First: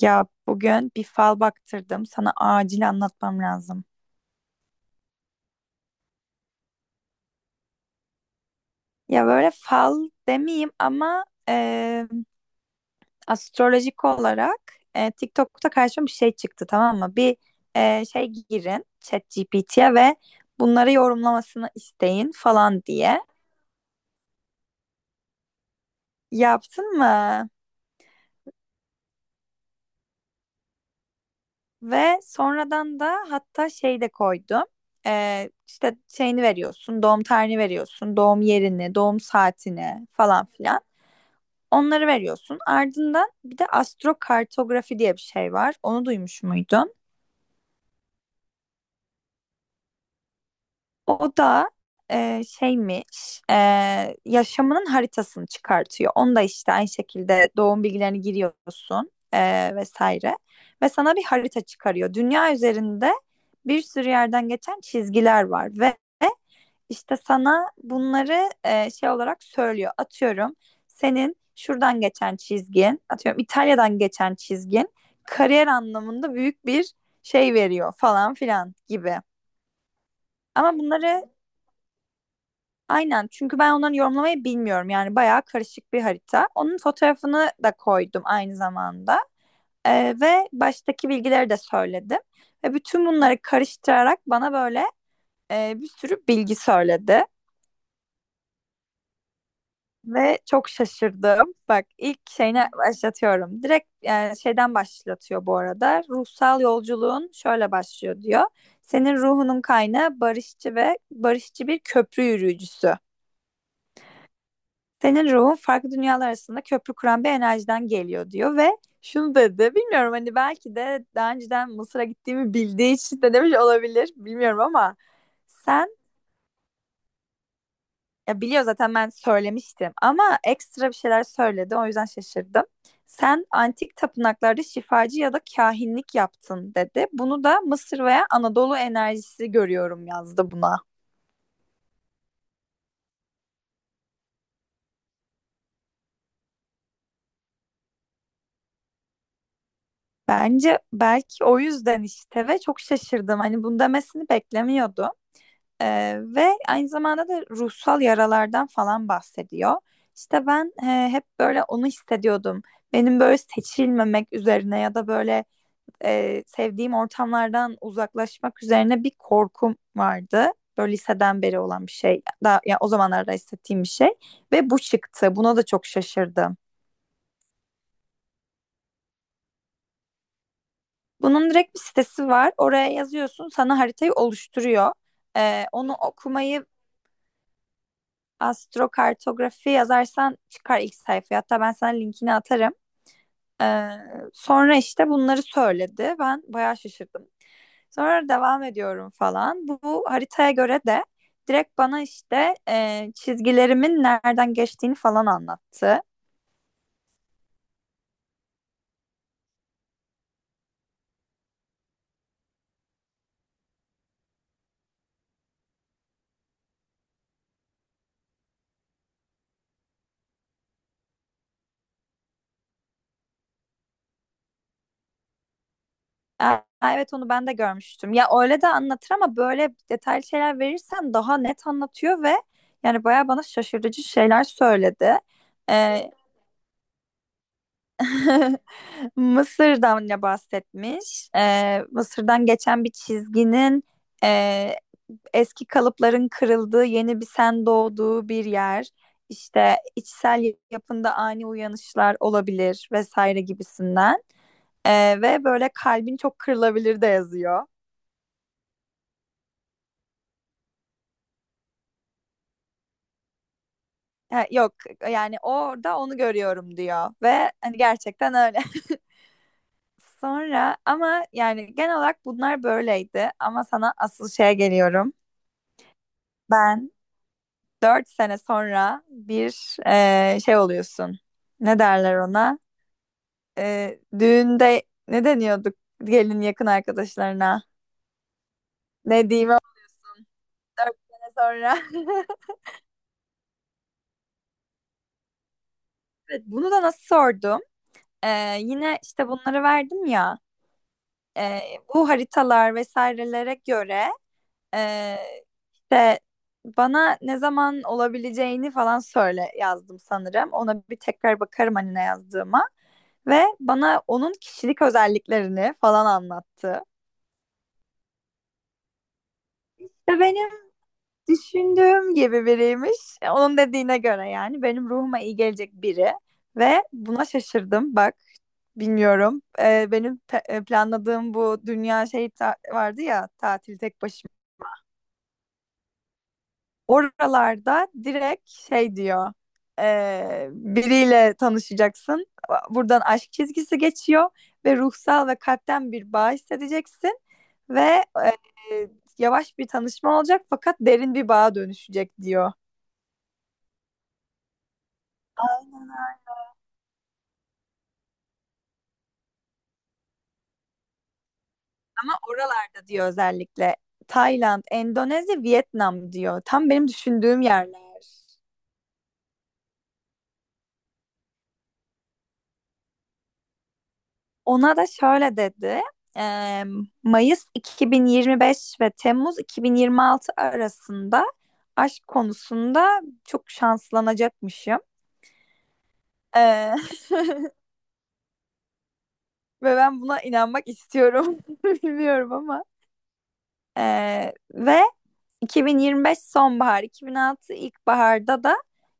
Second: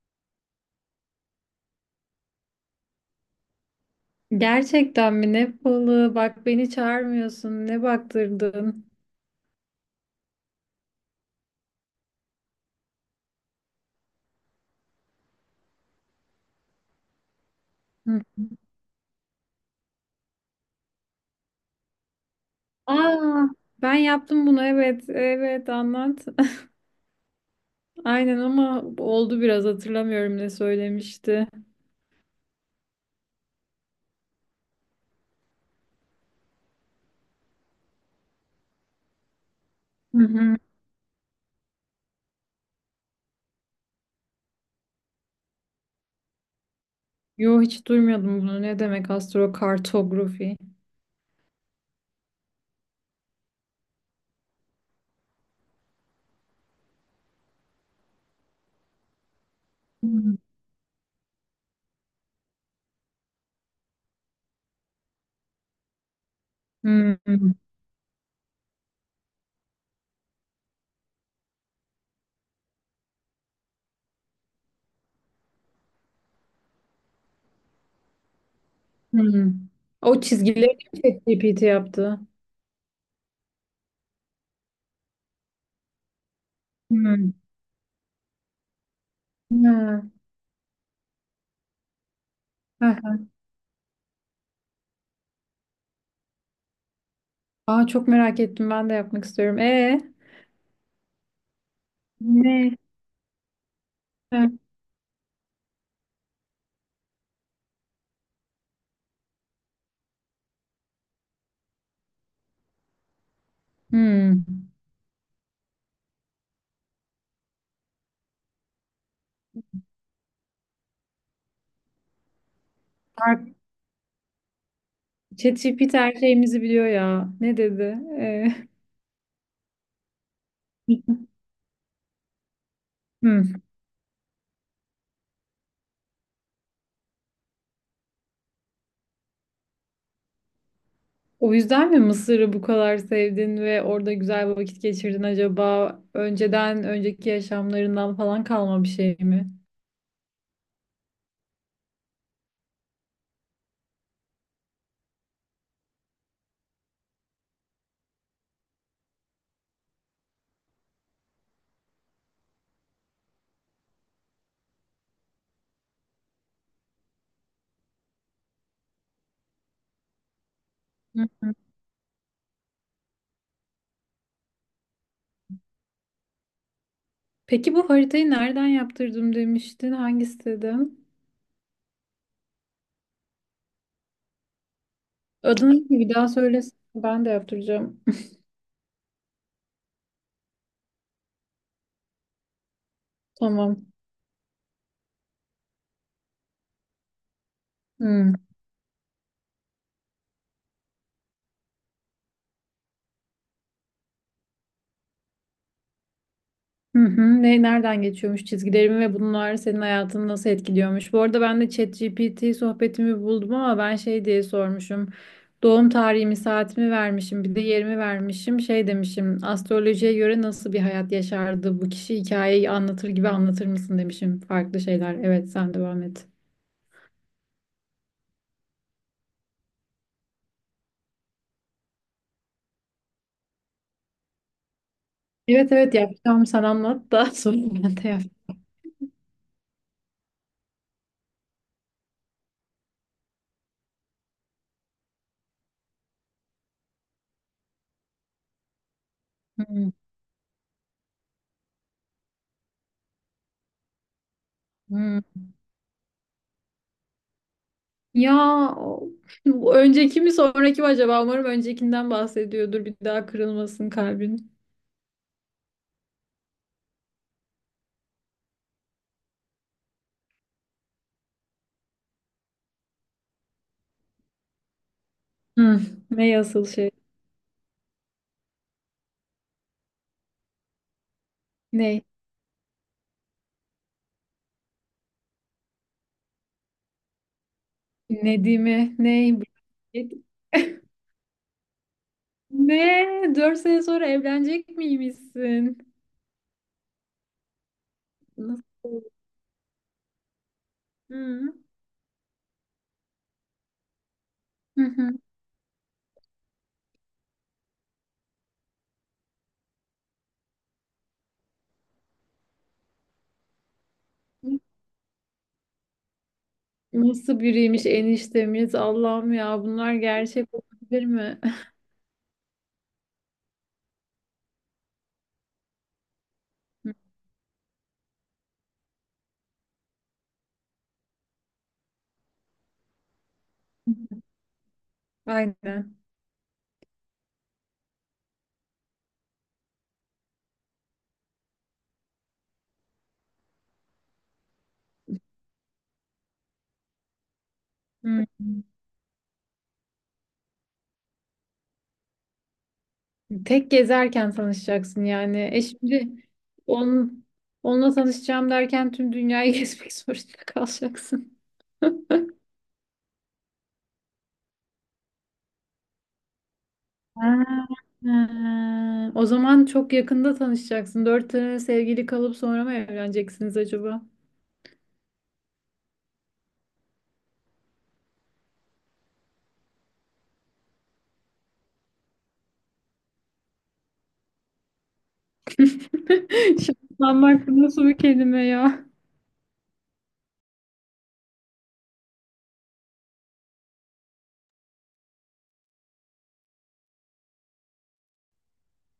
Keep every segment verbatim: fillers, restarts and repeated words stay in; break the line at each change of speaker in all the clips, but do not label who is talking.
Ya bugün bir fal baktırdım. Sana acil anlatmam lazım.
Gerçekten mi? Ne balığı? Bak beni çağırmıyorsun. Ne baktırdın?
Ya böyle fal demeyeyim ama e, astrolojik olarak e, TikTok'ta karşıma bir şey çıktı, tamam mı? Bir e,
Hı.
şey girin ChatGPT'ye ve bunları yorumlamasını isteyin falan diye.
Aa, ben yaptım bunu. Evet, evet anlat.
Yaptın mı?
Aynen ama oldu biraz hatırlamıyorum ne söylemişti.
Ve sonradan da hatta şey de koydum. E, işte şeyini veriyorsun, doğum tarihini veriyorsun, doğum yerini, doğum saatini
Hı
falan
hı.
filan. Onları veriyorsun. Ardından bir de astrokartografi diye bir şey var. Onu duymuş muydun?
Yo, hiç duymadım bunu. Ne demek astrokartografi?
O da e, şeymiş, e, yaşamının haritasını çıkartıyor. Onu da işte aynı şekilde doğum bilgilerini giriyorsun, e, vesaire.
Hı
Ve sana bir harita çıkarıyor. Dünya üzerinde bir sürü yerden geçen çizgiler var ve
hı
İşte sana bunları e, şey olarak söylüyor. Atıyorum senin şuradan geçen çizgin, atıyorum İtalya'dan geçen çizgin kariyer anlamında büyük bir şey veriyor falan filan gibi.
hı. O
Ama
çizgileri mi
bunları
ChatGPT yaptı?
aynen, çünkü ben onları yorumlamayı bilmiyorum. Yani bayağı karışık bir harita. Onun
Hı.
fotoğrafını da koydum aynı zamanda.
Ha.
E, ve baştaki bilgileri de söyledim. Ve bütün
Ha.
bunları karıştırarak bana böyle e, bir sürü bilgi söyledi.
Aa, çok merak ettim. Ben de yapmak istiyorum. E
Ve çok şaşırdım. Bak, ilk şeyine
ne?
başlatıyorum. Direkt yani
Hı.
şeyden başlatıyor bu arada. Ruhsal yolculuğun şöyle başlıyor diyor. Senin ruhunun kaynağı barışçı ve barışçı bir köprü yürüyücüsü.
Hmm.
Senin ruhun farklı dünyalar arasında köprü kuran bir enerjiden geliyor diyor ve şunu dedi. Bilmiyorum, hani belki de daha önceden Mısır'a gittiğimi bildiği için de demiş olabilir. Bilmiyorum ama
ChatGPT
sen...
her şeyimizi biliyor ya. Ne dedi?
Ya
Ee,
biliyor zaten, ben söylemiştim, ama ekstra bir şeyler söyledi, o yüzden şaşırdım. Sen
hmm.
antik tapınaklarda şifacı ya da kahinlik yaptın dedi. Bunu da Mısır veya Anadolu enerjisi görüyorum yazdı buna.
O yüzden mi Mısır'ı bu kadar sevdin ve orada güzel vakit geçirdin acaba? Önceden, önceki yaşamlarından falan kalma bir şey mi?
Bence belki o yüzden işte ve çok şaşırdım. Hani bunu demesini beklemiyordum. Ee, ve aynı zamanda da ruhsal yaralardan falan bahsediyor. İşte ben e, hep böyle onu hissediyordum. Benim böyle seçilmemek üzerine ya da böyle e, sevdiğim ortamlardan uzaklaşmak üzerine bir korkum vardı. Böyle
Hı
liseden
hı.
beri olan bir şey. Daha, yani o zamanlarda hissettiğim bir şey. Ve bu çıktı. Buna da çok şaşırdım.
Peki bu haritayı nereden yaptırdım demiştin? Hangi siteden?
Bunun direkt bir sitesi var. Oraya yazıyorsun. Sana haritayı oluşturuyor. E,
Adını
onu
bir daha
okumayı...
söylesene. Ben de yaptıracağım.
astrokartografi yazarsan çıkar ilk sayfaya. Hatta ben sana linkini atarım.
Tamam.
Ee, sonra işte bunları söyledi. Ben bayağı şaşırdım. Sonra
Hmm.
devam ediyorum falan. Bu, bu haritaya göre de direkt bana işte e, çizgilerimin nereden geçtiğini falan anlattı.
Hı hı. Ne, nereden geçiyormuş çizgilerimi ve bunlar senin hayatını nasıl etkiliyormuş? Bu arada ben de ChatGPT sohbetimi buldum ama ben şey diye sormuşum. Doğum tarihimi, saatimi vermişim, bir de yerimi vermişim. Şey demişim, astrolojiye göre nasıl bir hayat yaşardı bu kişi, hikayeyi anlatır gibi anlatır mısın demişim. Farklı şeyler. Evet, sen devam et.
Aa, evet onu ben de görmüştüm. Ya öyle de anlatır ama böyle detaylı şeyler verirsen daha net anlatıyor ve yani bayağı bana şaşırtıcı şeyler söyledi.
Evet, evet
Ee,
yapacağım. Sen anlat da sonra ben de
Mısır'dan ne bahsetmiş? Ee, Mısır'dan geçen bir çizginin e, eski kalıpların kırıldığı, yeni bir sen doğduğu bir yer. İşte
yapacağım.
içsel yapında ani uyanışlar olabilir vesaire gibisinden. Ee, ve böyle kalbin çok kırılabilir de yazıyor.
Ya o- önceki mi sonraki mi acaba? Umarım öncekinden bahsediyordur. Bir daha kırılmasın
Ha,
kalbin.
yok, yani orada onu görüyorum diyor ve hani gerçekten öyle. Sonra ama yani genel olarak bunlar böyleydi, ama sana asıl şeye geliyorum.
Hı. Ne asıl şey?
Ben... Dört sene sonra bir e, şey oluyorsun. Ne
Ne?
derler ona? E, düğünde ne deniyorduk gelin yakın arkadaşlarına?
Nedim'i?
Ne
Ne?
diyeyim ama, dört sene sonra.
Ne? Dört sene sonra evlenecek miymişsin?
Evet, bunu da nasıl sordum? E,
Nasıl?
yine işte bunları verdim ya.
Hı.
E, bu haritalar vesairelere göre
Hı hı.
e, işte bana ne zaman olabileceğini falan söyle yazdım sanırım. Ona bir tekrar bakarım hani ne yazdığıma. Ve bana onun kişilik özelliklerini falan anlattı.
Nasıl biriymiş eniştemiz? Allah'ım, ya bunlar
İşte benim
gerçek olabilir mi?
düşündüğüm gibi biriymiş. Onun dediğine göre yani benim ruhuma iyi gelecek biri. Ve buna şaşırdım. Bak, bilmiyorum. Ee, benim pe- planladığım bu dünya şey ta- vardı ya, tatil tek başıma.
Aynen.
Oralarda direkt şey diyor. eee, biriyle tanışacaksın. Buradan aşk çizgisi geçiyor ve ruhsal ve kalpten bir bağ hissedeceksin ve
Hı.
eee, yavaş bir tanışma olacak fakat derin bir bağa dönüşecek diyor.
Tek gezerken tanışacaksın yani. E şimdi onun, onunla tanışacağım derken tüm dünyayı gezmek zorunda kalacaksın. Ha.
Ama oralarda diyor özellikle Tayland, Endonezya, Vietnam diyor. Tam benim düşündüğüm yerler.
Ha. O zaman çok yakında tanışacaksın. Dört sene sevgili kalıp sonra mı evleneceksiniz acaba?
Ona da şöyle dedi. eee, Mayıs iki bin yirmi beş ve Temmuz iki bin yirmi altı arasında aşk konusunda çok şanslanacakmışım. Eee,
Şanslanmak nasıl bir kelime ya?
ve ben buna inanmak istiyorum. Bilmiyorum ama. Eee, ve iki bin yirmi beş sonbahar, iki bin altı ilkbaharda da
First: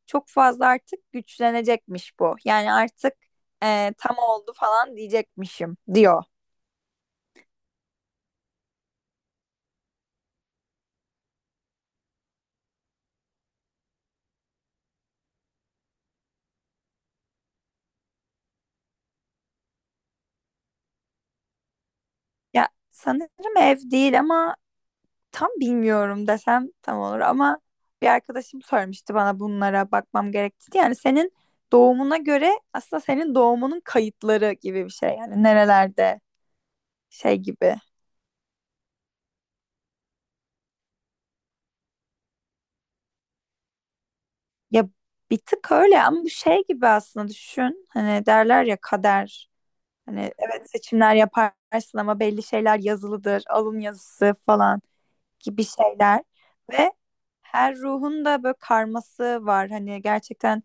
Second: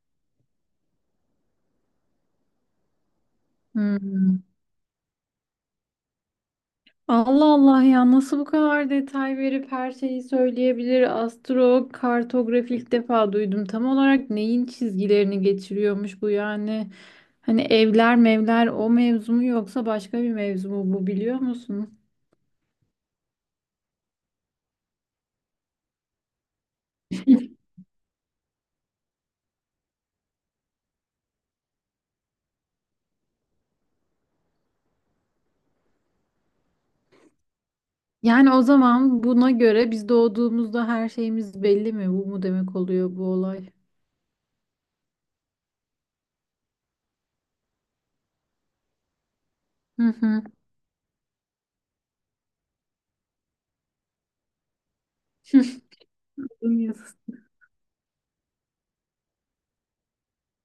çok fazla artık güçlenecekmiş bu. Yani artık e, tam
Hmm.
oldu falan diyecekmişim diyor.
Allah Allah, ya nasıl bu kadar detay verip her şeyi söyleyebilir? Astrokartografi ilk defa duydum. Tam olarak neyin çizgilerini geçiriyormuş bu yani? Hani evler mevler o mevzu mu, yoksa başka bir mevzu mu bu, biliyor musun?
Ya sanırım ev değil ama... Tam bilmiyorum desem tam olur ama bir arkadaşım sormuştu bana bunlara bakmam gerektiğini. Yani senin doğumuna göre aslında senin doğumunun kayıtları gibi bir şey. Yani nerelerde şey gibi.
Yani o zaman buna göre biz doğduğumuzda her şeyimiz belli mi? Bu mu demek oluyor bu olay?
Ya bir tık öyle ama bu şey gibi aslında düşün. Hani derler ya, kader.
Hı
Hani
hı.
evet, seçimler yaparsın ama belli şeyler yazılıdır. Alın yazısı falan gibi şeyler. Ve her ruhun da böyle karması var. Hani gerçekten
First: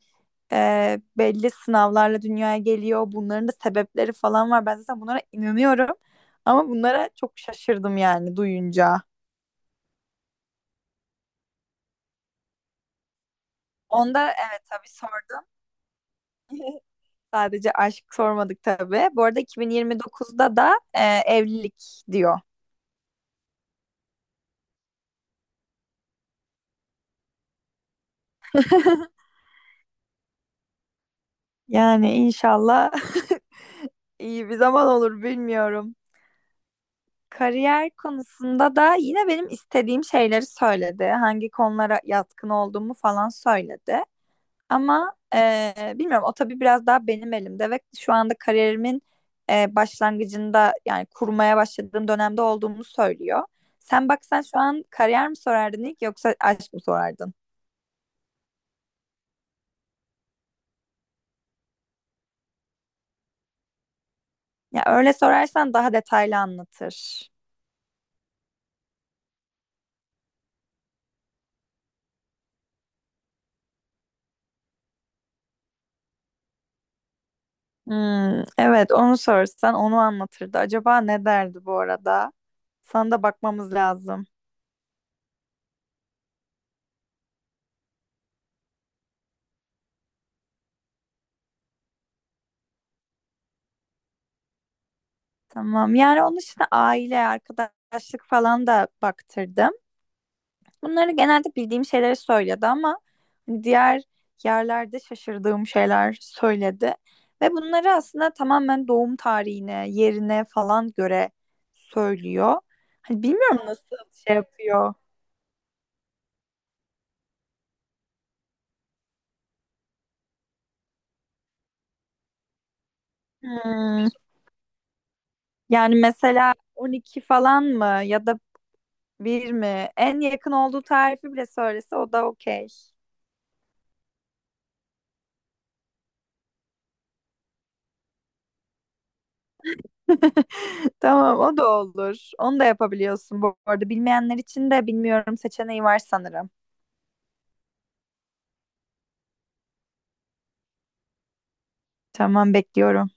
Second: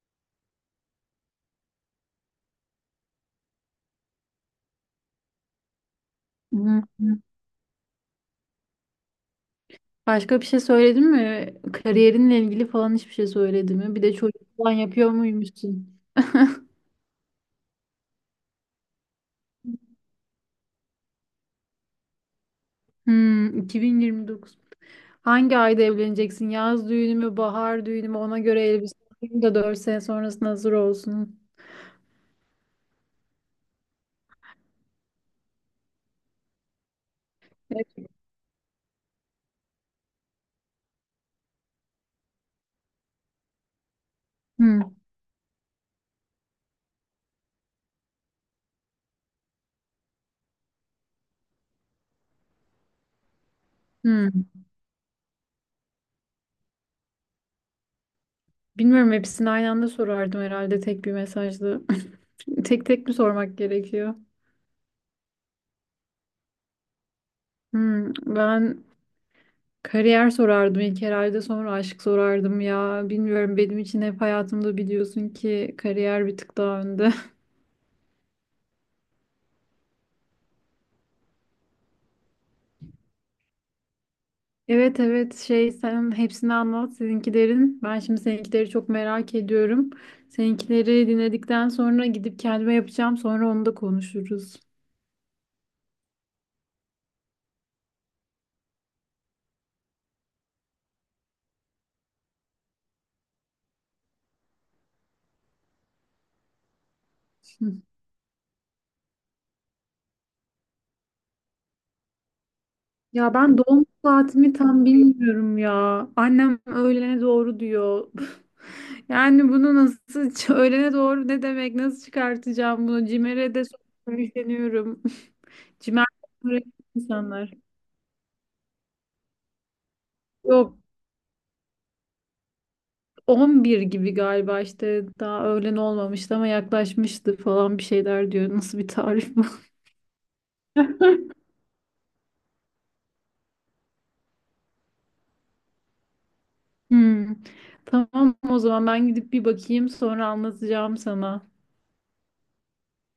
e, belli sınavlarla dünyaya geliyor. Bunların da sebepleri falan var. Ben zaten bunlara inanıyorum.
Hı
Ama bunlara
hı.
çok şaşırdım yani duyunca.
Başka bir şey söyledin mi? Kariyerinle ilgili falan hiçbir şey söyledi mi? Bir de
Onda
çocuk
evet,
falan
tabii
yapıyor
sordum.
muymuşsun?
Sadece aşk sormadık tabii. Bu arada iki bin yirmi dokuzda da e, evlilik diyor.
Hmm, iki bin yirmi dokuz. Hangi ayda evleneceksin? Yaz düğünü mü, bahar düğünü mü? Ona göre elbise alayım da dört sene sonrasında hazır olsun.
Yani inşallah iyi bir zaman olur, bilmiyorum. Kariyer
Evet.
konusunda da yine benim istediğim şeyleri söyledi. Hangi konulara yatkın olduğumu falan söyledi.
Hmm,
Ama eee, bilmiyorum, o tabii biraz daha benim elimde ve şu anda kariyerimin eee, başlangıcında yani kurmaya başladığım dönemde olduğumu söylüyor. Sen baksan
hmm.
şu an kariyer mi sorardın ilk, yoksa aşk mı sorardın?
Bilmiyorum, hepsini aynı anda sorardım herhalde tek bir mesajda. Tek tek mi sormak gerekiyor?
Ya öyle sorarsan daha detaylı anlatır.
Hmm, ben kariyer sorardım ilk herhalde, sonra aşk sorardım ya. Bilmiyorum, benim için hep hayatımda biliyorsun ki kariyer bir tık daha önde.
Hmm, evet onu sorsan onu anlatırdı. Acaba ne derdi bu arada? Sana da bakmamız lazım.
Evet, evet şey, sen hepsini anlat seninkilerin. Ben şimdi seninkileri çok merak ediyorum. Seninkileri dinledikten sonra gidip kendime yapacağım. Sonra onu da konuşuruz.
Tamam, yani onun için aile, arkadaşlık falan da baktırdım. Bunları genelde bildiğim şeyleri söyledi ama hani, diğer yerlerde şaşırdığım şeyler söyledi. Ve
Hı.
bunları aslında tamamen doğum tarihine, yerine falan göre söylüyor. Hani
Ya ben
bilmiyorum
doğum
nasıl şey
saatimi tam
yapıyor.
bilmiyorum ya. Annem öğlene doğru diyor. Yani bunu nasıl ç- öğlene doğru ne demek? Nasıl çıkartacağım bunu? Cimer'e de
Hmm,
sonra üfleniyorum.
yani
Cimer
mesela
öğretmen
on iki
insanlar.
falan mı ya da bir mi? En yakın
Yok,
olduğu tarifi bile söylese o da okey.
on bir gibi galiba işte, daha öğlen olmamıştı ama yaklaşmıştı falan bir şeyler diyor. Nasıl bir tarif bu?
Tamam, o da olur. Onu da yapabiliyorsun bu arada. Bilmeyenler için de bilmiyorum seçeneği var sanırım.
Hmm. Tamam, o zaman ben gidip bir bakayım, sonra anlatacağım sana.
Tamam, bekliyorum.